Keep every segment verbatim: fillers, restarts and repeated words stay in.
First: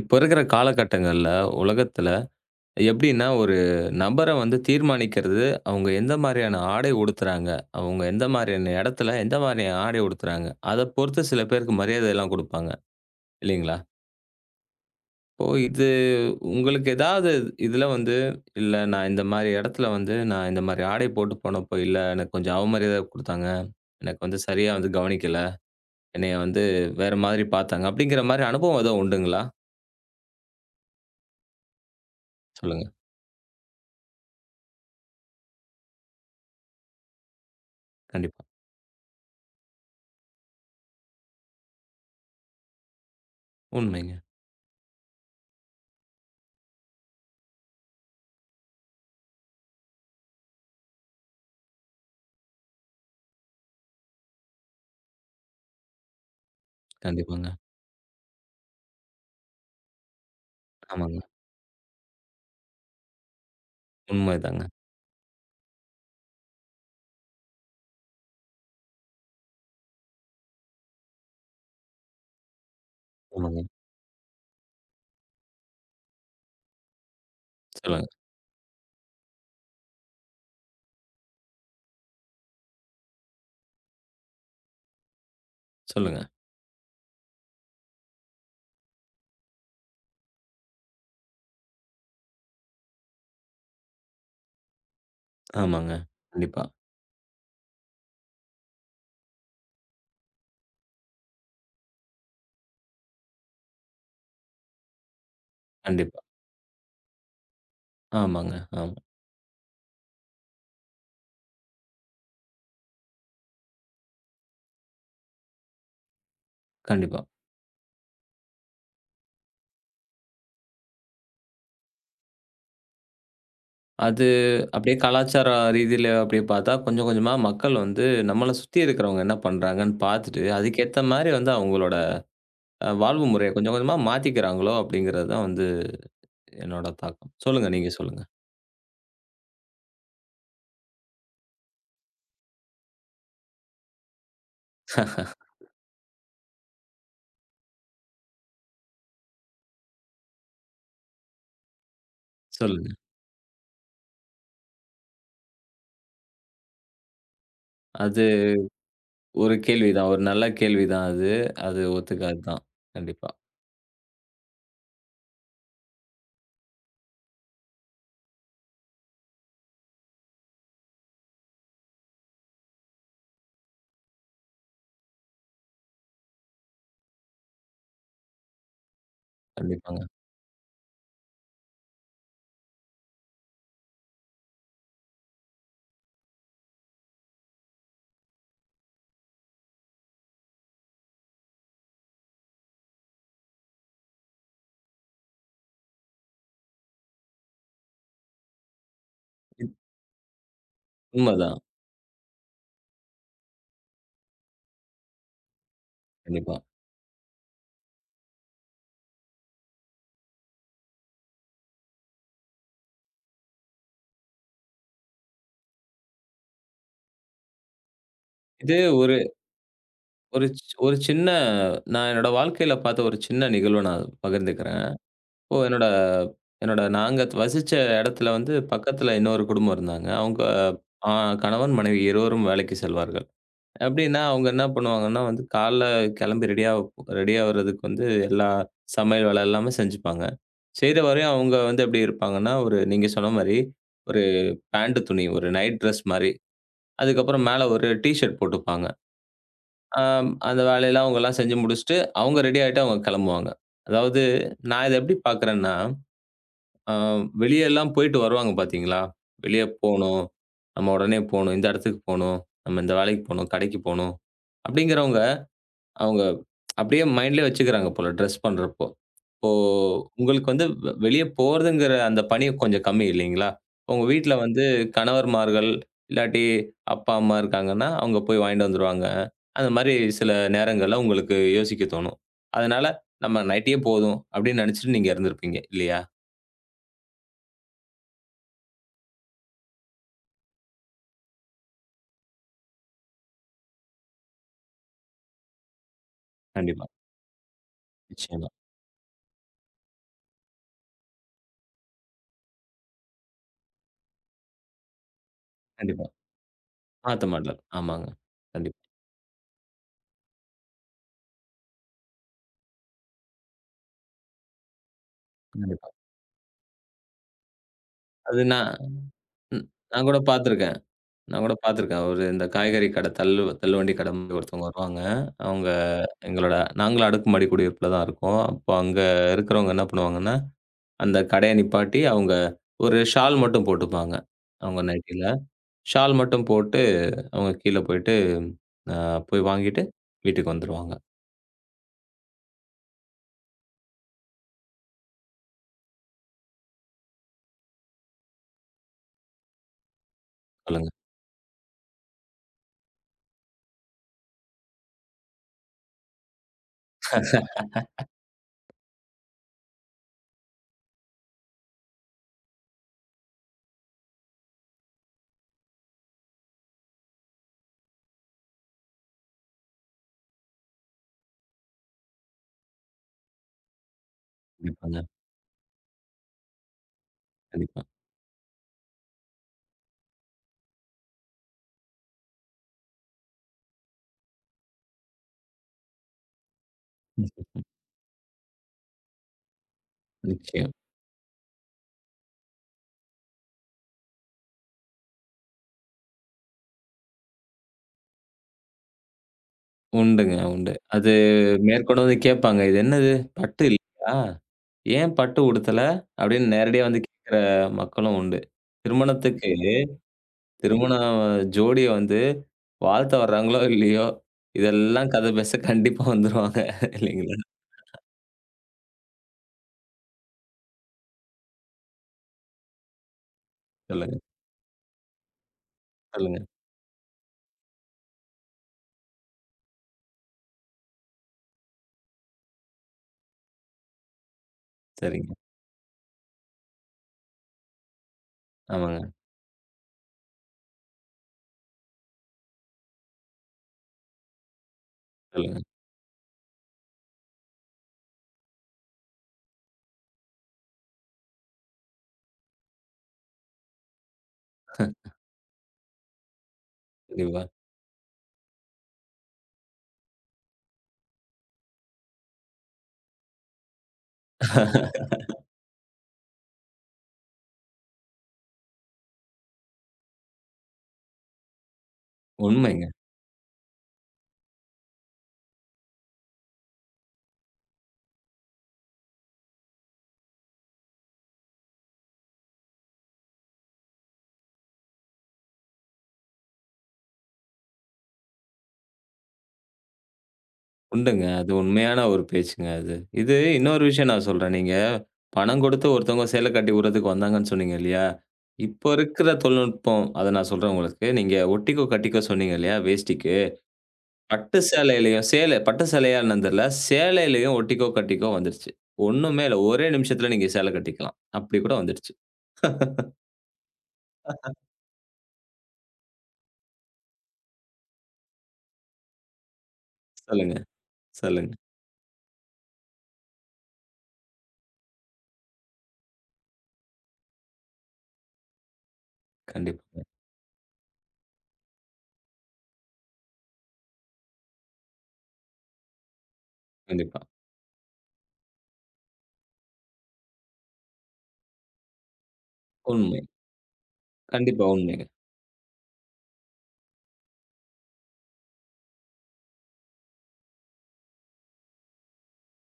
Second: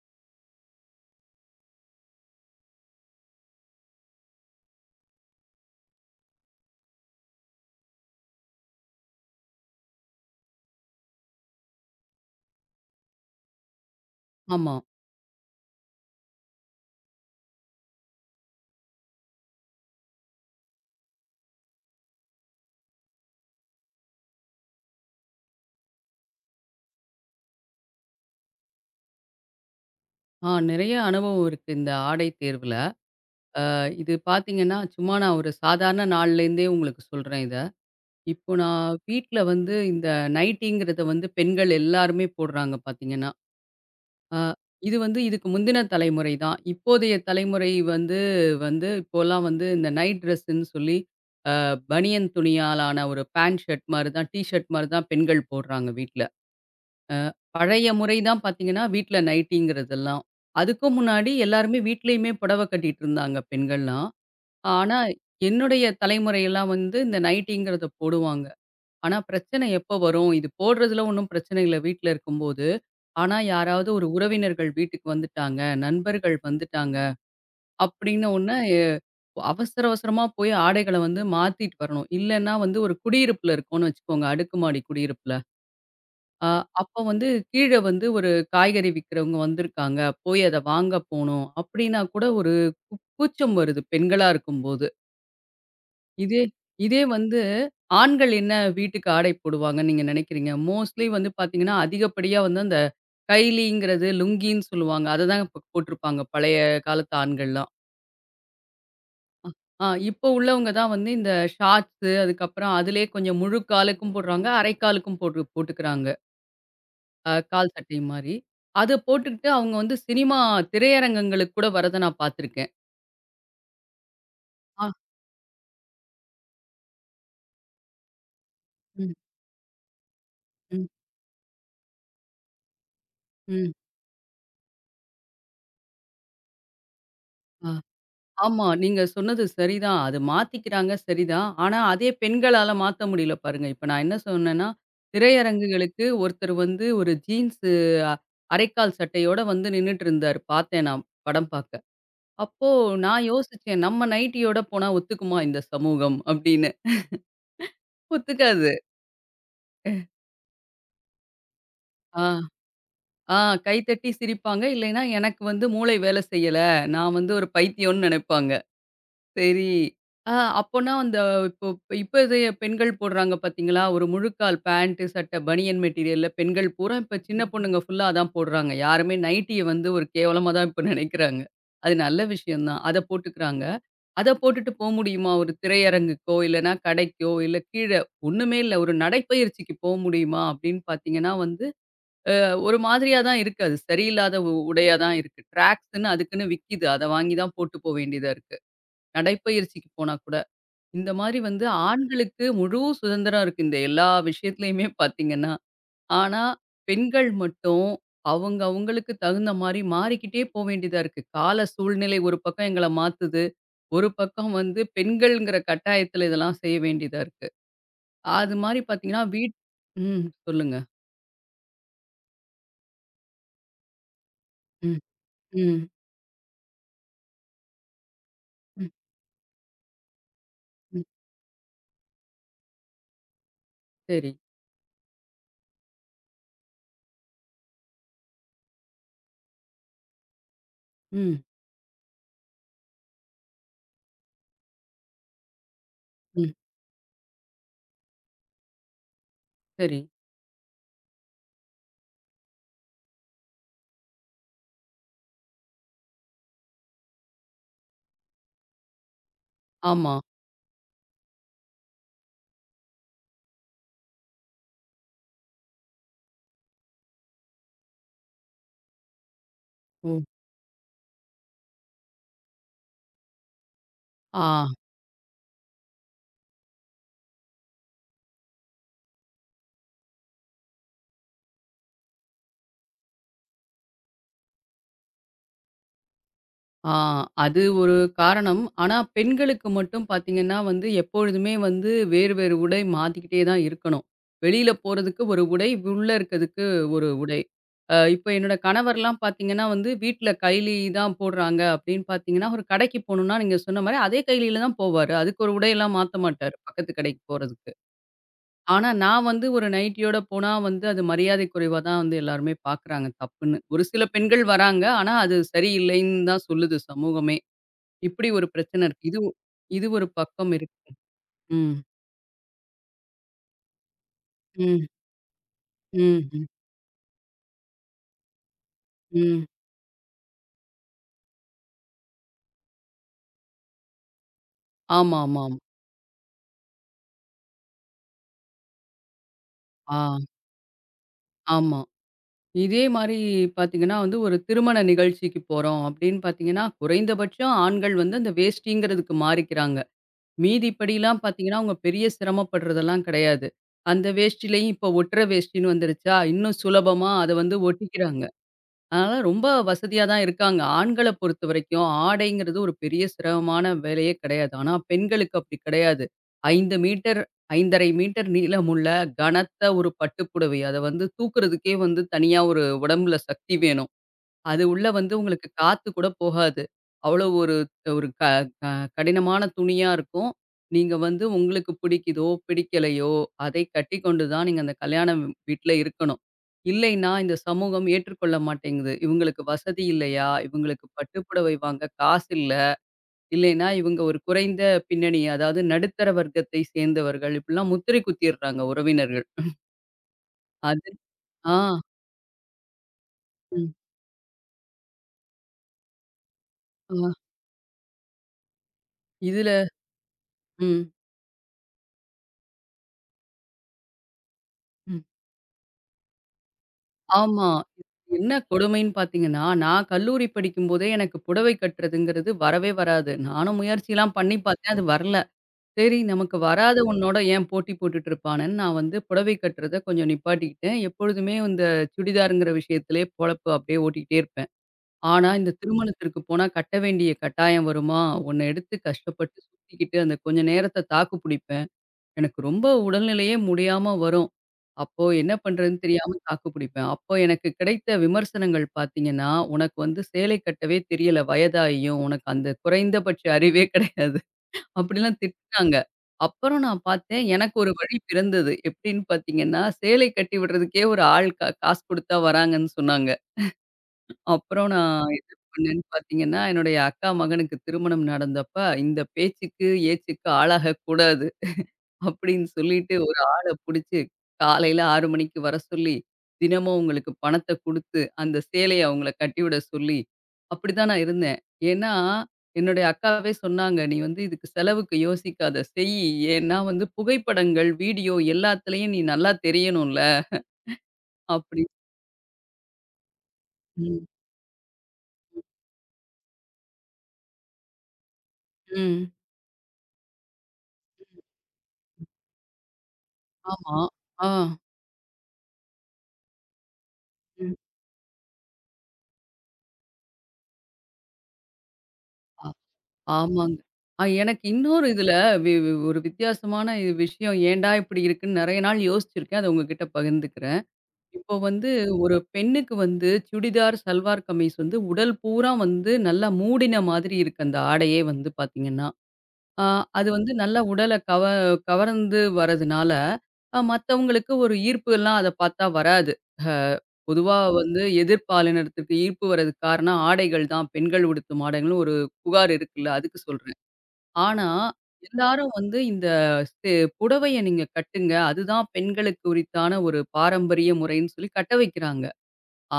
இப்ப இருக்கிற காலகட்டங்கள்ல, உலகத்துல எப்படின்னா, ஒரு நபர வந்து தீர்மானிக்கிறது, அவங்க எந்த மாரியான ஆடை உடுத்துறாங்க, அவங்க எந்த மாரியான இடத்துல, எந்த மாரியான ஆடை உடுத்துறாங்க, அத பொறுத்து சில பேருக்கு மரியாதைலாம் குடுப்பாங்க, இல்லைங்களா? ஆமா. இப்போ இது உங்களுக்கு ஏதாவது இதுல வந்து, "இல்ல நான் இந்த மாரி இடத்துல வந்து, நான் இந்த மாரி ஆடை போட்டு போனப்போ, இல்ல எனக்கு கொஞ்சம் அவமரியாதை குடுத்தாங்க. எனக்கு வந்து சரியா வந்து கவனிக்கல. என்னைய வந்து வேற மாதிரி பார்த்தாங்க." அப்படிங்கிற மாரி அனுபவம் எதுவும் உண்டுங்களா? ஆ நிறைய அனுபவம் இருக்கு இந்த ஆடை தேர்வுல. சொல்லுங்க. இது பார்த்தீங்கன்னா, சும்மா நான் ஒரு சாதாரண நாள்லேருந்தே உங்களுக்கு சொல்றேன் இத. கண்டிப்பா. இப்போ நான் வீட்ல வந்து இந்த நைட்டிங்கிறத வந்து பெண்கள் எல்லாருமே போடுறாங்க பார்த்தீங்கன்னா. உண்மைங்க. அ இது வந்து இதுக்கு முந்தின தலைமுறை தான். இப்போதைய தலைமுறை வந்து வந்து இப்போலாம் வந்து இந்த நைட் ட்ரெஸ்ன்னு சொல்லி அ பனியன் துணியாலான ஒரு பேண்ட் ஷர்ட் மாரி தான், டீ ஷர்ட் மாரி தான் பெண்கள் போடுறாங்க வீட்ல. கண்டிப்பாங்க. பழைய முறை தான் பார்த்தீங்கன்னா, வீட்ல நைட்டிங்கிறதெல்லாம். அதுக்கும் ஆமாங்க. முன்னாடி எல்லாருமே வீட்லயுமே புடவ கட்டிட்டு இருந்தாங்க பெண்கள்லாம். உண்மைதாங்க. ஆனா, என்னுடைய தலைமுறையெல்லாம் வந்து இந்த நைட்டிங்கிறத போடுவாங்க. ஆனா, பிரச்சனை எப்போ வரும்? இது போடுறதுல ஒண்ணும் பிரச்சனை இல்ல வீட்ல இருக்கும்போது. ஆனா, ஆமாங்க. யாராவது ஒரு உறவினர்கள் வீட்டுக்கு வந்துட்டாங்க, நண்பர்கள் வந்துட்டாங்க சொல்லுங்க, அப்படின்னு உடனே எ அவசர அவசரமா போய் ஆடைகள வந்து மாத்திட்டு வரணும். இல்லன்னா வந்து ஒரு குடியிருப்புல இருக்கோம்னு வச்சுக்கோங்க, அடுக்குமாடி குடியிருப்புல. சொல்லுங்க. அ அப்போ வந்து கீழ வந்து ஒரு காய்கறி விக்கிறவங்க வந்திருக்காங்க. போய் அத வாங்க போணும் அப்டின்னா கூட ஒரு கூ கூச்சம் வருது பெண்களா இருக்கும்போது. ஆமாங்க. இதே கண்டிப்பா, இதே வந்து ஆண்கள் என்ன வீட்டுக்கு ஆடை போடுவாங்கன்னு நீங்க நெனைக்கிறீங்க? மோஸ்ட்லி வந்து பார்த்தீங்கன்னா, அதிகப்படியா வந்து அந்த கைலிங்கிறது லுங்கின்னு சொல்லுவாங்க. அத தான் இப்ப கண்டிப்பா. போட்டிருப்பாங்க பழைய காலத்து ஆண்கள்லாம். ஆமாங்க. ஆமா. ஆ இப்போ உள்ளவங்க தான் வந்து இந்த ஷார்ட்ஸு அதுக்கப்புறம் அதிலேயே கொஞ்சம் முழு காலுக்கும் போடுறாங்க, அரை காலுக்கும் போட்டு போட்டுக்கிறாங்க. கண்டிப்பா. அ கால் சட்டை மாரி. அத போட்டுக்கிட்டு அவங்க வந்து சினிமா திரையரங்கங்களுக்கு கூட வரத நான் பார்த்துருக்கேன். அது ஆ. அப்படியே கலாச்சார ரீதியில அப்படியே பார்த்தா, கொஞ்சம் கொஞ்சமா மக்கள் வந்து நம்மள சுத்தி ம், இருக்கிறவங்க என்ன பண்றாங்கன்னு பார்த்துட்டு, ம், அதுக்கேத்த மாரி வந்து அவங்களோட அ வாழ்வு முறைய ம். கொஞ்சம் கொஞ்சமா மாத்திக்கிறாங்களோ அப்படிங்கிறது தான் வந்து என்னோட தாக்கம். சொல்லுங்க, ஆ. நீங்க சொல்லுங்க. ஆமா. நீங்க சொன்னது சரிதான். அது மாத்திக்கிறாங்க சரிதான். ஆனா அதே பெண்களால மாத்த முடியல பாருங்க. இப்ப நான் என்ன சொன்னேன்னா, திரையரங்குகளுக்கு ஒருத்தர் வந்து ஒரு ஜீன்ஸு அ அரைக்கால் சட்டையோட வந்து நின்னுட்டு இருந்தாரு. பார்த்தேன் நான் படம் பார்க்க. அப்போ சொல்லுங்க. நான் யோசிச்சேன், "நம்ம நைட்டியோட போனா ஒத்துக்குமா இந்த சமூகம்?" அப்படின்னு. அது ஒத்துக்காது. ஒரு கேள்விதான். ஒரு நல்ல கேள்விதான் அது. அது ஆ. ஒத்துக்காது தான். கண்டிப்பா, ஆ கைத்தட்டி சிரிப்பாங்க. இல்லைன்னா, எனக்கு வந்து மூளை வேலை செய்யல. நான் வந்து ஒரு பைத்தியம்னு நெனைப்பாங்க. சரி, ஆ அப்போனா அந்த இப்போ இப்ப இது பெண்கள் போடுறாங்க பார்த்தீங்களா? ஒரு முழுக்கால் பேண்ட், சட்டை, பனியன் மெட்டீரியல்ல பெண்கள் பூரா இப்ப சின்ன பொண்ணுங்க ஃபுல்லா அதான் போடுறாங்க. யாருமே நைட்டிய வந்து கண்டிப்பாங்க. ஒரு கேவலமா தான் இப்ப நெனைக்கிறாங்க. அது நல்ல விஷயம் தான். அத போட்டுக்கிறாங்க. அத போட்டுட்டு போ முடியுமா? ஒரு திரையரங்குக்கோ, இல்லன்னா கடைக்கோ, இல்ல கீழ ஒண்ணுமே இல்ல. ஒரு நடைப்பயிற்சிக்கு போ முடியுமா? அப்படின்னு பார்த்தீங்கன்னா வந்து ஒரு மாதிரியா தான் இருக்கு. அது சரியில்லாத உ உடையா தான் இருக்கு. ட்ராக்ஸ்ன்னு அதுக்குன்னு விக்கிது. அத வாங்கி தான் போட்டு போ வேண்டியதா இருக்கு. இ நடைப்பயிற்சிக்கு போனா கூட. இந்த மாரி உண்மதான். வந்து ஆண்களுக்கு முழு சுதந்திரம் இருக்கு. இந்த எல்லா விஷயத்துலயுமே பார்த்தீங்கன்னா. ஆனா, கண்டிப்பா. பெண்கள் மட்டும் அவங்க அவங்களுக்கு தகுந்த மாரி மாறிக்கிட்டே போ வேண்டியதா இருக்கு. கால சூழ்நிலை ஒரு பக்கம் எங்கள மாத்துது. ஒரு பக்கம் வந்து பெண்கள்ங்கிற கட்டாயத்துல இதெல்லாம் செய்ய வேண்டியதா இருக்கு. அது இது மாரி ஒரு பார்த்தீங்கன்னா, வீட் ம். ஒரு சி சொல்லுங்க. ஒரு சின்ன நான் என்னோட வாழ்க்கையில பார்த்த ஒரு சின்ன நிகழ்வ நான் பகிர்ந்துக்கிறேன். ம், இப்போ என்னோட ம், என்னோட நாங்க வசிச்ச இடத்துல வந்து ம், பக்கத்துல இன்னொரு குடும்பம் இருந்தாங்க. அவங்க ம். ஆ கணவன், மனைவி இருவரும் வேலைக்கு செல்வார்கள். எப்படின்னா, சரி. அவங்க என்ன பண்ணுவாங்கன்னா வந்து காலைல கிளம்பி ரெடியா ரெடியா ஆவறதுக்கு வந்து எல்லா சமையல் வேலை எல்லாமே செஞ்சுப்பாங்க. செய்ற வரையும் ம், அவங்க வந்து எப்படி இருப்பாங்கன்னா, ஒரு நீங்க சொன்ன மாரி ஒரு பேண்ட் துணி, ஒரு நைட் ட்ரெஸ் மாரி. ம். அதுக்கப்புறம் மேல ஒரு டீ ஷர்ட் போட்டுப்பாங்க. சரி. ஆம். அந்த வேலையெல்லாம் அவங்கலாம் செஞ்சு முடிச்சுட்டு, அவங்க ரெடி ஆயிட்டு அவங்க கெளம்புவாங்க. அதாவது நான் இத எப்படி பார்க்குறேன்னா, அ வெளியலாம் போயிட்டு வருவாங்க பார்த்தீங்களா? வெளிய ஆமா. போணும். நம்ம உடனே போணும். இந்த இடத்துக்கு போணும். நம்ம இந்த வேலைக்கு போணும். கடைக்கு போணும். அப்படிங்கிறவங்க அவங்க அப்படியே மைண்ட்லயே வச்சுக்கிறாங்க போல ட்ரெஸ் பண்றப்போ. இப்போ ஓ! உங்களுக்கு வந்து வெ வெளிய போறதுங்கிற அந்த பணி கொஞ்சம் கம்மி இல்லைங்களா? உங்க வீட்ல வந்து ஆ, கணவர்மார்கள், இல்லாட்டி அப்பா, அம்மா இருக்காங்கன்னா, அவங்க போய் வாங்கிட்டு வந்துருவாங்க. அந்த மாரி சில நேரங்கள்ல உங்களுக்கு யோசிக்க தோணும். அதனால நம்ம நைட்டியே போதும் அப்படின்னு நினைச்சுட்டு நீங்க இருந்திருப்பீங்க இல்லையா? ஆ. அது ஒரு காரணம். ஆனா, பெண்களுக்கு மட்டும் பார்த்தீங்கன்னா வந்து, எப்பொழுதுமே வந்து வேறு வேறு உடை மாத்திக்கிட்டே தான் இருக்கணும். வெளியில போறதுக்கு ஒரு உடை, உள்ள இருக்கிறதுக்கு கண்டிப்பா. ஒரு உடை. அ இப்ப நிச்சயமா. என்னோட கணவர்லாம் பார்த்தீங்கன்னா வந்து, வீட்ல கைலி தான் போடுறாங்க அப்படின்னு பார்த்தீங்கன்னா, ஒரு கடைக்கு போணும்னா, நீங்க சொன்ன மாரி அதே கைலியில தான் போவாரு. அதுக்கு ஒரு உடையெல்லாம் கண்டிப்பா. மாத்த மாட்டாரு, பக்கத்து கடைக்கு மாத்த மாட்டார். போறதுக்கு. ஆமாங்க. கண்டிப்பா, ஆனா, நான் வந்து ஒரு நைட்டியோட போனா வந்து அது மரியாதை குறைவா தான் வந்து எல்லாருமே பார்க்குறாங்க தப்புன்னு. ஒரு சில பெண்கள் வராங்க. ஆனா, அது கண்டிப்பா. சரியில்லைன்னு தான் சொல்லுது சமூகமே. இப்படி அது ஒரு நான் பிரச்சனை இருக்கு. இது ஒ- ம் இது ஒரு நான் கூட பக்கம் பார்த்துருக்கேன். இருக்கு. நான் கூட ம். பார்த்துருக்கேன். ஒரு இந்த காய்கறி கடை தள்ளு தள்ளுவண்டி கடை மாரி ஒருத்தவங்க ம். வருவாங்க. அவங்க ம். ம். எங்களோட நாங்களும் அடுக்குமாடி குடியிருப்புல தான் இருக்கோம். அப்போ அங்க ம். இருக்கிறவங்க என்ன பண்ணுவாங்கன்னா, அந்த கடைய நிப்பாட்டி அவங்க ஒரு ஷால் மட்டும் போட்டுப்பாங்க. அவங்க ஆமா, நைட்டில. ஆமா, ஆமா. ஷால் மட்டும் போட்டு அவங்க கீழ போயிட்டு, அ போய் வாங்கிட்டு ஆ, வீட்டுக்கு வந்துருவாங்க. ஆமா. இதே மாரி பார்த்தீங்கன்னா வந்து ஒரு திருமண நிகழ்ச்சிக்கு போறோம் அப்படின்னு பார்த்தீங்கன்னா, குறைந்தபட்சம் ஆண்கள் வந்து அந்த வேஷ்டிங்கிறதுக்கு மாறிக்கிறாங்க. மீதி சொல்லுங்க. படிலாம் பார்த்தீங்கன்னா, அவங்க பெரிய சிரமப்படுறதெல்லாம் கிடையாது. அந்த வேஷ்டிலயும் இப்போ ஒட்டுற வேஷ்டின்னு வந்துருச்சா, இன்னும் சுலபமா அத வந்து ஒட்டிக்கிறாங்க. அதனால ரொம்ப வசதியா தான் இருக்காங்க. ஆண்கள பொறுத்தவரைக்கும் ஆடைங்கிறது ஒரு பெரிய சிரமமான வேலையே கிடையாது. ஆனா பெண்களுக்கு அப்படி கிடையாது. 5 மீட்டர் ஐந்தரை 1/2 மீட்டர் நீளமுள்ள கனத்த ஒரு பட்டுப்புடவை. அத வந்து தூக்குறதுக்கே வந்து தனியா ஒரு உடம்புல சக்தி வேணும். அது உள்ள கண்டிப்பாங்க. வந்து உங்களுக்கு காத்து கூட போகாது. அவ்வளோ ஒரு கண்டிப்பா. ஒரு க க கடினமான துணியா இருக்கும். நீங்க வந்து உங்களுக்கு பிடிக்குதோ, பிடிக்கலையோ அதை கட்டிக்கொண்டு தான் நீங்க அந்த கல்யாண வீட்ல இருக்கணும். இல்லைன்னா இந்த சமூகம் ஏற்றுக்கொள்ள மாட்டேங்குது. இவங்களுக்கு வசதி இல்லையா? நிச்சயம். இவங்களுக்கு பட்டு புடவை வாங்க காசு இல்ல. இல்லைன்னா இவங்க ஒரு குறைந்த பின்னணி அதாவது நடுத்தர வர்க்கத்தை சேர்ந்தவர்கள். இப்படிலாம் முத்திரை குத்திர்றாங்க உறவினர்கள். உண்டுங்க, உண்டு. அது அது ஆ. மேற்கொண்டு வந்து கேட்பாங்க. "இது என்னது? பட்டு ம். இல்லையா? ஏன் பட்டு உடுத்தல?" அப்படின்னு நேரடியா வந்து ஆ. கேட்கிற மக்களும் உண்டு. திருமணத்துக்கு இதுல ம். திருமண ஜோடிய வந்து வாழ்த்த வர்றாங்களோ, இல்லையோ, ம். இதெல்லாம் கதை பேச கண்டிப்பா வந்துருவாங்க. இல்லைங்களா? ஆமா. என்ன கொடுமைன்னு பார்த்தீங்கன்னா, நான் கல்லூரி படிக்கும்போதே எனக்கு புடவை கட்டுறதுங்கிறது வரவே வராது. நானும் முயற்சிலாம் சொல்லுங்க, பண்ணி பார்த்தேன். அது வரல. சரி நமக்கு சொல்லுங்க. வராத உன்னோட ஏன் போட்டி போட்டுட்டு இருப்பானேன்னு, நான் வந்து புடவை கட்டுறத கொஞ்சம் நிப்பாட்டிக்கிட்டேன். எப்பொழுதுமே இந்த சுடிதாருங்கிற விஷயத்திலேயே பொழப்பு அப்படியே ஓட்டிக்கிட்டே இருப்பேன். ஆனா, சரிங்க. இந்த திருமணத்திற்கு போனா கட்ட வேண்டிய கட்டாயம் வருமா, ஒண்ண எடுத்து ஆமாங்க. கஷ்டப்பட்டு சுத்திக்கிட்டு அந்த கொஞ்ச நேரத்த தாக்கு புடிப்பேன். எனக்கு ரொம்ப உடல்நிலையே முடியாம வரும். அப்போ என்ன சொல்லுங்க. பண்றதுன்னு தெரியாம தாக்கு பிடிப்பேன். அப்போ எனக்கு கிடைத்த விமர்சனங்கள் பார்த்தீங்கன்னா, "உனக்கு வந்து சேலை கட்டவே தெரியல வயதாகியும். உனக்கு அந்த குறைந்தபட்ச அறிவே கிடையாது." அப்படிலாம் திட்டுனாங்க. அப்புறம் நான் பார்த்தேன் கண்டிப்பா. எனக்கு ஒரு வழி பிறந்தது. எப்படின்னு பார்த்தீங்கன்னா, சேலை கட்டி விடுறதுக்கே ஒரு ஆள் கா காசு குடுத்தா வராங்கன்னு சொன்னாங்க. அப்புறம் நான் என்ன பண்ணேன்னு பார்த்தீங்கன்னா, என்னுடைய அக்கா மகனுக்கு திருமணம் நடந்தப்ப, "இந்த பேச்சுக்கு, ஏச்சுக்கு ஆளாகக்கூடாது. அப்படின்னு உண்மைங்க. சொல்லிட்டு ஒரு ஆள புடிச்சு, காலையில ஆறு மணிக்கு வர சொல்லி, தினமும் உங்களுக்கு பணத்த குடுத்து, அந்த சேலைய அவங்கள கட்டிவிட சொல்லி, அப்படிதான் நான் இருந்தேன். ஏன்னா, என்னுடைய அக்காவே சொன்னாங்க, "நீ வந்து இதுக்கு செலவுக்கு யோசிக்காத. செய். ஏன்னா வந்து புகைப்படங்கள், வீடியோ எல்லாத்துலயும் நீ நல்லா தெரியணும்ல." உண்டுங்க. அது அப்படி உண்மையான ஒரு பேச்சுங்க அது. இது இன்னொரு ம். விஷயம் நான் சொல்றேன். நீங்க பணம் குடுத்து ஒருத்தவங்க சேல கட்டி வுடுறதுக்கு வந்தாங்கன்னு சொன்னீங்க இல்லையா? இப்போ ம். இருக்கிற தொழில்நுட்பம், அத நான் சொல்றேன் உங்களுக்கு. நீங்க ஒட்டிக்கோ, கட்டிக்கோ சொன்னீங்க இல்லையா வேஷ்டிக்கு. ஆமா. ஆ. பட்டு சேலையிலயும் சேல பட்டு சேலையா என்னன்னு தெரியல. ம். சேலையிலயும் ஒட்டிக்கோ, கட்டிக்கோ வந்துருச்சு. ஒண்ணுமே இல்ல. ஒரே நிமிஷத்துல நீங்க சேல கட்டிக்கலாம். அப்படி கூட வந்துடுச்சு. அ ஆமாங்க. அ எனக்கு இன்னொரு இதுல வி வி ஒரு வித்தியாசமான இது விஷயம் ஏன்டா இப்படி இருக்குன்னு நெறைய நாள் யோசிச்சிருக்கேன். அத உங்ககிட்ட சொல்லுங்க, பகிர்ந்துக்கிறேன். இப்போ சொல்லுங்க. வந்து ஒரு பெண்ணுக்கு வந்து சுடிதார், சல்வார் கமீஸ் வந்து உடல் பூரா வந்து நல்லா மூடின மாதிரி இருக்கு அந்த ஆடையே வந்து பார்த்தீங்கன்னா. ஆ கண்டிப்பாங்க. அது வந்து நல்லா உடல கவ கவர்ந்து வரதுனால, அ மத்தவங்களுக்கு ஒரு ஈர்ப்பு எல்லாம் அத பார்த்தா வராது. அ கண்டிப்பா. பொதுவா வந்து எதிர்ப்பாலினத்துக்கு ஈர்ப்பு வர்றதுக்கு காரணம் ஆடைகள் தான். பெண்கள் உடுத்தும் ஆடைகள்னு ஒரு புகார் இருக்குல்ல, அதுக்கு உண்மை. சொல்றேன். ஆனா, கண்டிப்பா உண்மைங்க. எல்லாரும் வந்து இந்த செ புடவைய நீங்க கட்டுங்க. அதுதான் பெண்களுக்கு உரித்தான ஒரு பாரம்பரிய முறைன்னு சொல்லி கட்ட வைக்கிறாங்க.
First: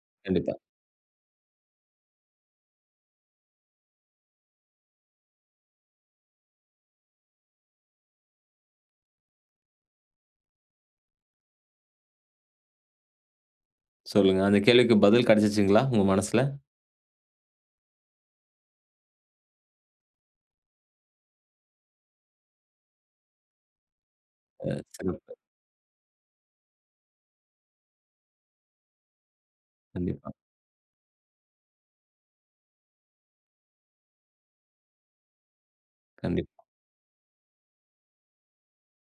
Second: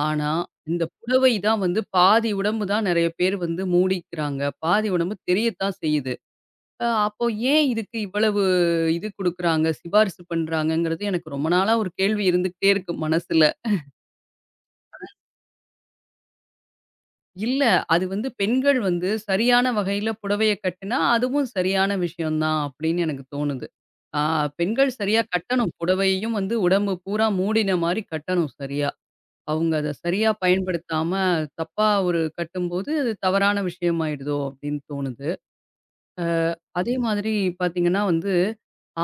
ஆனா, கண்டிப்பா. இந்த புடவை தான் வந்து பாதி உடம்பு தான் நெறைய பேர் வந்து மூடிக்கிறாங்க. பாதி உடம்பு தெரியத்தான் செய்யுது. அ அப்போ ஏன் இதுக்கு இவ்வளவு இது குடுக்குறாங்க? சிபாரிசு பண்றாங்கங்கிறது எனக்கு ரொம்ப நாளா ஒரு கேள்வி இருந்துகிட்டே இருக்கு மனசுல. சொல்லுங்க. அந்த கேள்விக்கு பதில் கிடைச்சுச்சுங்களா? உங்க மனசுல? இல்ல. அது வந்து பெண்கள் வந்து சரியான வகையில புடவைய கட்டினா, அதுவும் சரியான விஷயம் தான் அப்படின்னு எனக்கு தோணுது. ஆ அ பெண்கள் சரியா சிறப்பு. கட்டணும். புடவையும் வந்து உடம்பு பூரா மூடின மாரி கட்டணும் சரியா. அவங்க அத சரியா கண்டிப்பா. பயன்படுத்தாம தப்பா ஒரு கட்டும்போது, அது தவறான விஷயமாயிடுதோ அப்படின்னு தோணுது. அ கண்டிப்பா. அதே மாதிரி பார்த்தீங்கன்னா வந்து,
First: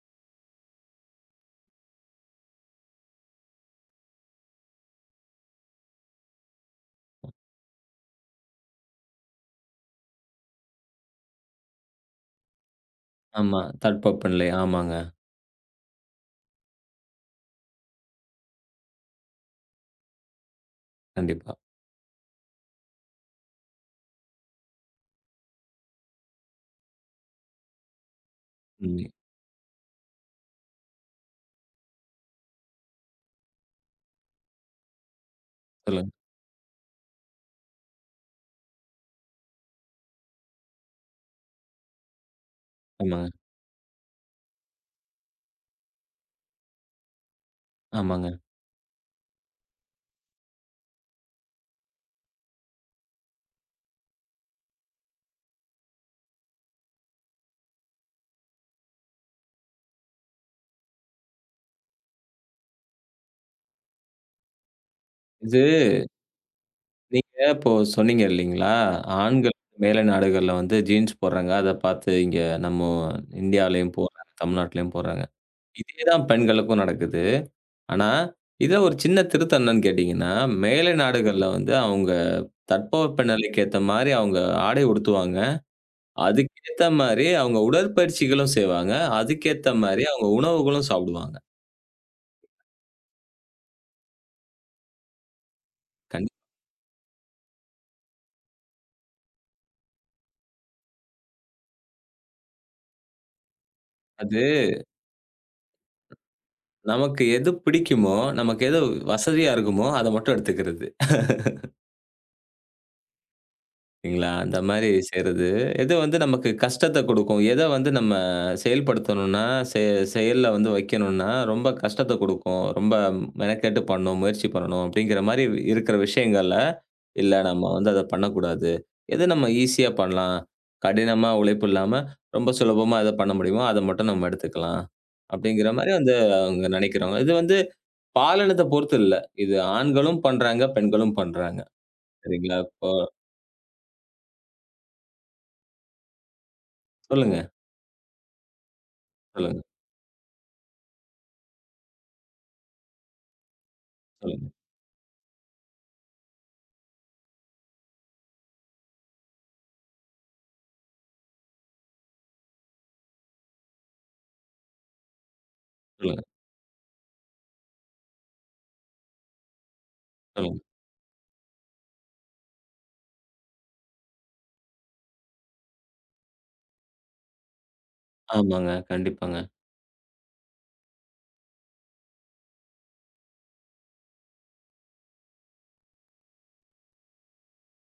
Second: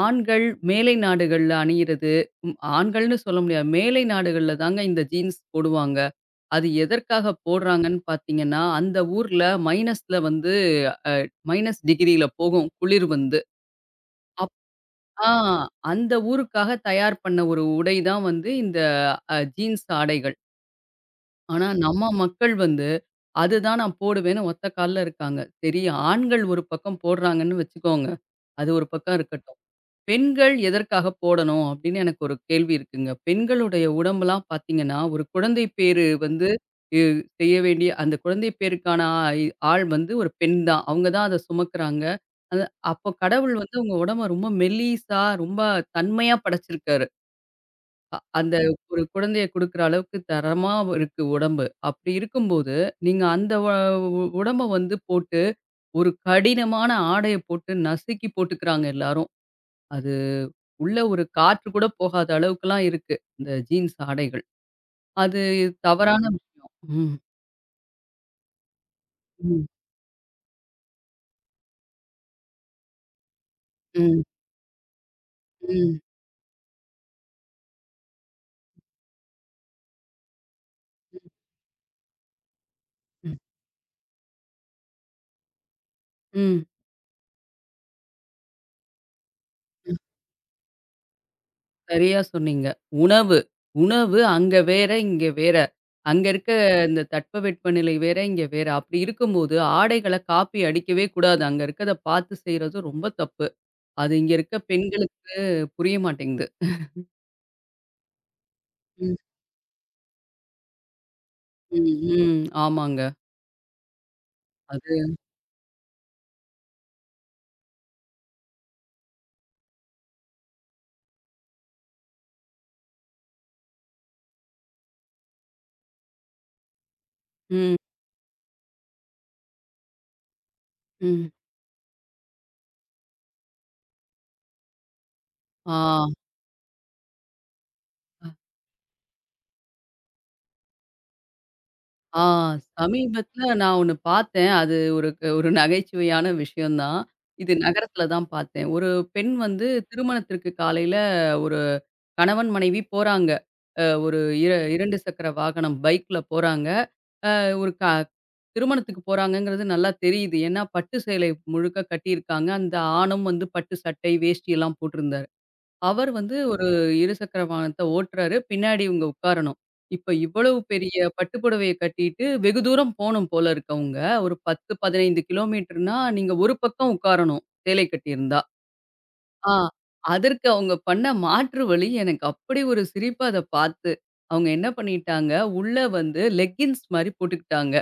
ஆண்கள் மேலை நாடுகள்ல அணியிறது, ம் ஆண்கள்னு சொல்ல முடியாது. மேலை நாடுகள்ல தாங்க இந்த ஜீன்ஸ் போடுவாங்க. அது எதற்காக போடுறாங்கன்னு பார்த்தீங்கன்னா, அந்த ஊர்ல மைனஸ்ல வந்து அ மைனஸ் டிகிரில போகும் குளிர் வந்து. ஆமா. தட்பவெப்பநிலை. அப் ஆமாங்க. ஆ அந்த ஊருக்காக தயார் பண்ண ஒரு உடை தான் வந்து இந்த அ ஜீன்ஸ் ஆடைகள். கண்டிப்பா. ஆனா நம்ம மக்கள் வந்து, அதுதான் நான் போடுவேன்னு ஒத்த கால்ல இருக்காங்க. சரி ஆண்கள் ஒரு பக்கம் போடுறாங்கன்னு வச்சுக்கோங்க. அது ஒரு ம். பக்கம் இருக்கட்டும். பெண்கள் எதற்காக போடணும்? அப்படின்னு எனக்கு ஒரு கேள்வி இருக்குங்க. பெண்களுடைய உடம்பெல்லாம் பார்த்தீங்கன்னா, ஒரு குழந்தை பேரு சொல்லுங்க. வந்து இ செய்ய வேண்டிய அந்த குழந்தை பேருக்கான ஆய் ஆள் வந்து ஒரு பெண் தான். அவங்க தான் அத சுமக்குறாங்க. அது அப்போ ஆமாங்க. கடவுள் வந்து உங்க உடம்ப ரொம்ப மெல்லிசா, ரொம்ப தன்மையா படைச்சிருக்காரு. அ ஆமாங்க. அந்த ஒரு குழந்தைய குடுக்குற அளவுக்கு தரமா இருக்கு உடம்பு. அப்படி இருக்கும்போது, நீங்க அந்த வ உ உடம்ப வந்து போட்டு, ஒரு கடினமான ஆடைய போட்டு நசுக்கி போட்டுக்கிறாங்க எல்லாரும். அது உள்ள ஒரு காற்று கூட போகாத அளவுக்குலாம் இருக்கு. இந்த ஜீன்ஸ் ஆடைகள். அது இது தவறான ம். விஷயம். ம். நீங்க இப்போ சொன்னீங்க இல்லீங்களா? ஆண்கள் ம். மேலை நாடுகள்ல வந்து ஜீன்ஸ் போடுறாங்க. அத பார்த்து இங்க நம்ம இந்தியாலயும் ம். போடுறாங்க, தமிழ்நாட்டிலயும் போடுறாங்க. ம். இதே தான் பெண்களுக்கும் நடக்குது. ஆனா, இதில ஒரு சின்ன திருத்தம் என்னன்னு கேட்டீங்கன்னா, மேலை நாடுகள்ல வந்து அவங்க ம். தட்பவெப்பநிலைக்கு ஏத்த மாரி அவங்க ஆடை உடுத்துவாங்க. ம். அதுக்கேத்த மாரி அவங்க உடற்பயிற்சிகளும் செய்வாங்க. அதுக்கேத்த ம். மாரி அவங்க உணவுகளும் சாப்பிடுவாங்க. சரியா சொன்னீங்க. உணவு, உணவு அங்க வேற, இங்க வேற. அங்க கண்டிப்பா இருக்க இந்த தட்பவெட்பநிலை வேற, இங்க வேற. அப்படி இருக்கும்போது ஆடைகள காப்பி அடிக்கவே கூடாது. அங்க இருக்கத பார்த்து செய்றது ரொம்ப தப்பு. அது இங்க இருக்க பெண்களுக்கு புரிய மாட்டேங்குது. நமக்கு எது பிடிக்குமோ, நமக்கு எது ம். வசதியா இருக்குமோ, அத மட்டும் எடுத்துக்கிறது. ம். ம். ஆமாங்க. சரிங்களா? அந்த மாரி அது செய்றது. எது வந்து நமக்கு கஷ்டத்த குடுக்கும், எத வந்து நம்ம செயல்படுத்தணும்னா, செ செயல்ல வந்து வைக்கணும்னா, ரொம்ப கஷ்டத்த குடுக்கும். ரொம்ப மெனக்கெட்டு பண்ணணும், முயற்சி பண்ணணும் அப்படிங்கிற மாரி இருக்கிற விஷயங்கள்ல, இல்ல நம்ம ம். வந்து அத பண்ணக்கூடாது. எது நம்ம ஈஸியா பண்ணலாம், ம். கடினமா உழைப்பு இல்லாம, ரொம்ப சுலபமா எத பண்ண முடியுமோ, அத மட்டும் நம்ம எடுத்துக்கலாம். அப்படிங்கிற மாரி வந்து ஆ. அவங்க நெனைக்கிறாங்க. இது வந்து பாலினத்த பொறுத்து இல்ல. இது ஆண்களும் பண்றாங்க, பெண்களும் பண்றாங்க. ஆ சரிங்களா? இப்போ சமீபத்தில நான் ஒண்ணு பார்த்தேன். அது ஒரு ஒரு நகைச்சுவையான விஷயம் தான். சொல்லுங்க, இது நகரத்தில தான் பார்த்தேன். ஒரு பெண் சொல்லுங்க, வந்து திருமணத்திற்கு காலையில ஒரு கணவன், மனைவி போறாங்க. அ ஒரு சொல்லுங்க, இர இரண்டு சக்கர வாகனம் பைக்ல போறாங்க. அ ஒரு க திருமணத்துக்கு போறாங்கங்கிறது நல்லா தெரியுது. ஏன்னா பட்டு சேலை முழுக்க கட்டியிருக்காங்க. அந்த ஆணும் வந்து பட்டு சட்டை, வேஷ்டி எல்லாம் போட்டிருந்தாரு. அவர் சொல்லுங்க, வந்து ஒரு இருசக்கர வாகனத்த ஓட்டுறாரு. பின்னாடி இவங்க உட்காரணும். இப்ப இவ்வளவு சொல்லுங்க. பெரிய பட்டு புடவைய கட்டிட்டு வெகு தூரம் போணும் போல இருக்கு அவங்க. ஒரு பத்து, பதினைந்து கிலோமீட்டர்னா நீங்க ஒரு பக்கம் உட்காரணும். சேலை கட்டியிருந்தா. ஆமாங்க. கண்டிப்பாங்க. ஆ அதற்கு அவங்க பண்ண மாற்று வழி எனக்கு அப்படி ஒரு சிரிப்பு அத பார்த்து. அவங்க என்ன பண்ணிட்டாங்க, உள்ள வந்து லெக்கின்ஸ் மாரி போட்டுக்கிட்டாங்க.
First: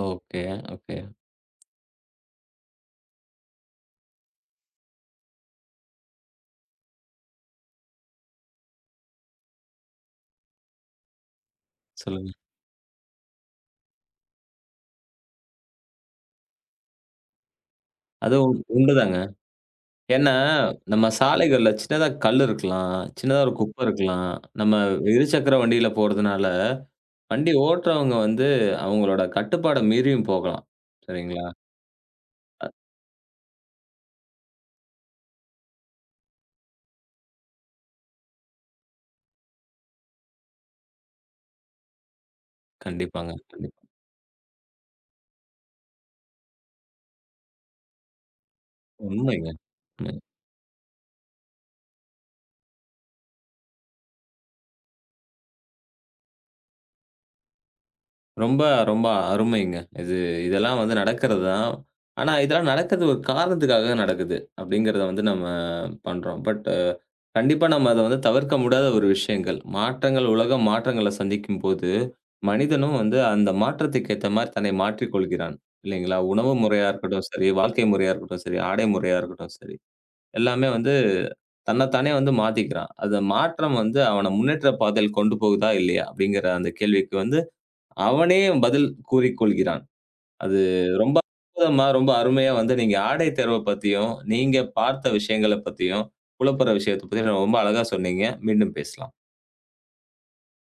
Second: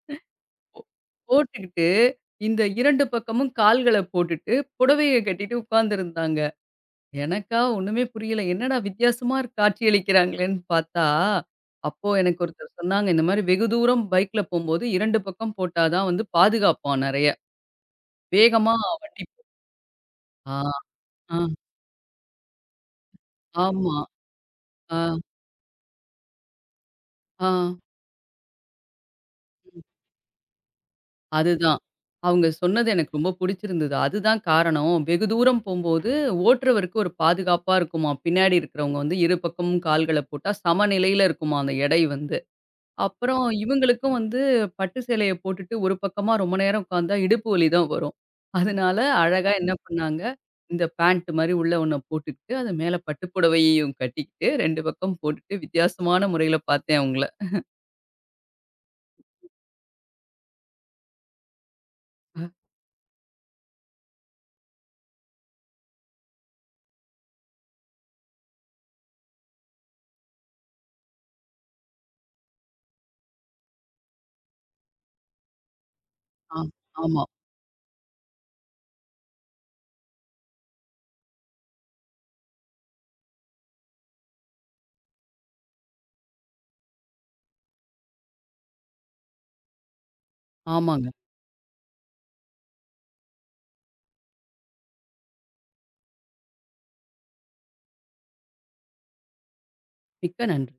Okay, okay. போட்டுக்கிட்டு இந்த இரண்டு பக்கமும் கால்கள போட்டுட்டு புடவைய கட்டிட்டு உட்கார்ந்திருந்தாங்க. எனக்கா ஒண்ணுமே புரியல. என்னடா வித்தியாசமா காட்சியளிக்கிறாங்களேன்னு பார்த்தா, அப்போ சொல்லுங்க. எனக்கு ஒருத்தர் சொன்னாங்க, "இந்த மாரி வெகு தூரம் பைக்ல போம்போது இரண்டு பக்கம் போட்டா தான் வந்து பாதுகாப்பாம் நெறைய. அதுவும் வேகமா உண்டுதாங்க. வண்டி" போ- ஏன்னா, ஆ, நம்ம ஆ, சாலைகள்ல சின்னதா கல் இருக்கலாம், சின்னதா ஒரு குப்பை ஆமா. இருக்கலாம். நம்ம ஆ, இருசக்கர வண்டியில போறதுனால, ஆ. வண்டி ஓட்டுறவங்க வந்து அவங்களோட கட்டுப்பாட மீறியும் போகலாம். சரிங்களா? அதுதான். அவங்க சொன்னது எனக்கு ரொம்ப புடிச்சிருந்தது. அதுதான் காரணம். வெகு தூரம் போம்போது ஓட்டுறவருக்கு ஒரு பாதுகாப்பா இருக்குமாம். பின்னாடி இருக்கிறவங்க வந்து இரு பக்கமும் கால்கள போட்டா சமநிலையில இருக்குமாம் அந்த எடை வந்து. கண்டிப்பாங்க, அப்புறம் கண்டிப்பா. இவங்களுக்கும் வந்து பட்டு சேலைய போட்டுட்டு ஒரு பக்கமா ரொம்ப நேரம் உட்காந்தா இடுப்பு வலி தான் வரும். அதனால உண்மைங்க. அழகா என்ன பண்ணாங்க, இந்த பேண்ட் மாரி உள்ள ஒண்ண போட்டுக்கிட்டு, அது மேல பட்டு புடவையையும் கட்டிக்கிட்டு ரெண்டு பக்கம் போட்டுட்டு வித்தியாசமான முறையில பார்த்தேன் அவங்கள. ரொம்ப, ரொம்ப அருமைங்க. இது இதெல்லாம் வந்து நடக்கிறது தான். ஆனா, இதெல்லாம் நடக்கிறது ஒரு காரணத்துக்காக நடக்குது. அப்படிங்கிறத வந்து நம்ம பண்றோம். பட் கண்டிப்பா நம்ம அத வந்து தவிர்க்க முடியாத ஒரு விஷயங்கள். மாற்றங்கள் உலகம் மாற்றங்கள சந்திக்கும்போது, மனிதனும் வந்து அந்த மாற்றத்துக்கு ஏத்த மாரி தன்னை மாற்றிக் கொள்கிறான். இல்லைங்களா? உணவு ஆ, முறையா ஆமா, இருக்கட்டும் சரி, வாழ்க்கை முறையா இருக்கட்டும் சரி, ஆடை முறையா இருக்கட்டும் சரி, எல்லாமே வந்து தன்னத்தானே வந்து மாத்திக்கிறான். அந்த மாற்றம் வந்து அவன முன்னேற்ற பாதையில் கொண்டு போகுதா? இல்லையா? அப்படிங்கிற அந்த கேள்விக்கு வந்து அவனே பதில் கூறிக்கொள்கிறான். அது ஆமாங்க. ரொம்ப அற்புதமா, ரொம்ப அருமையா வந்து நீங்க ஆடை தேர்வ பத்தியும், நீங்க பார்த்த விஷயங்கள பத்தியும், புலப்படுற விஷயத்த பத்தியும் ரொம்ப அழகா சொன்னீங்க. மீண்டும் பேசலாம். மிக்க நன்றி.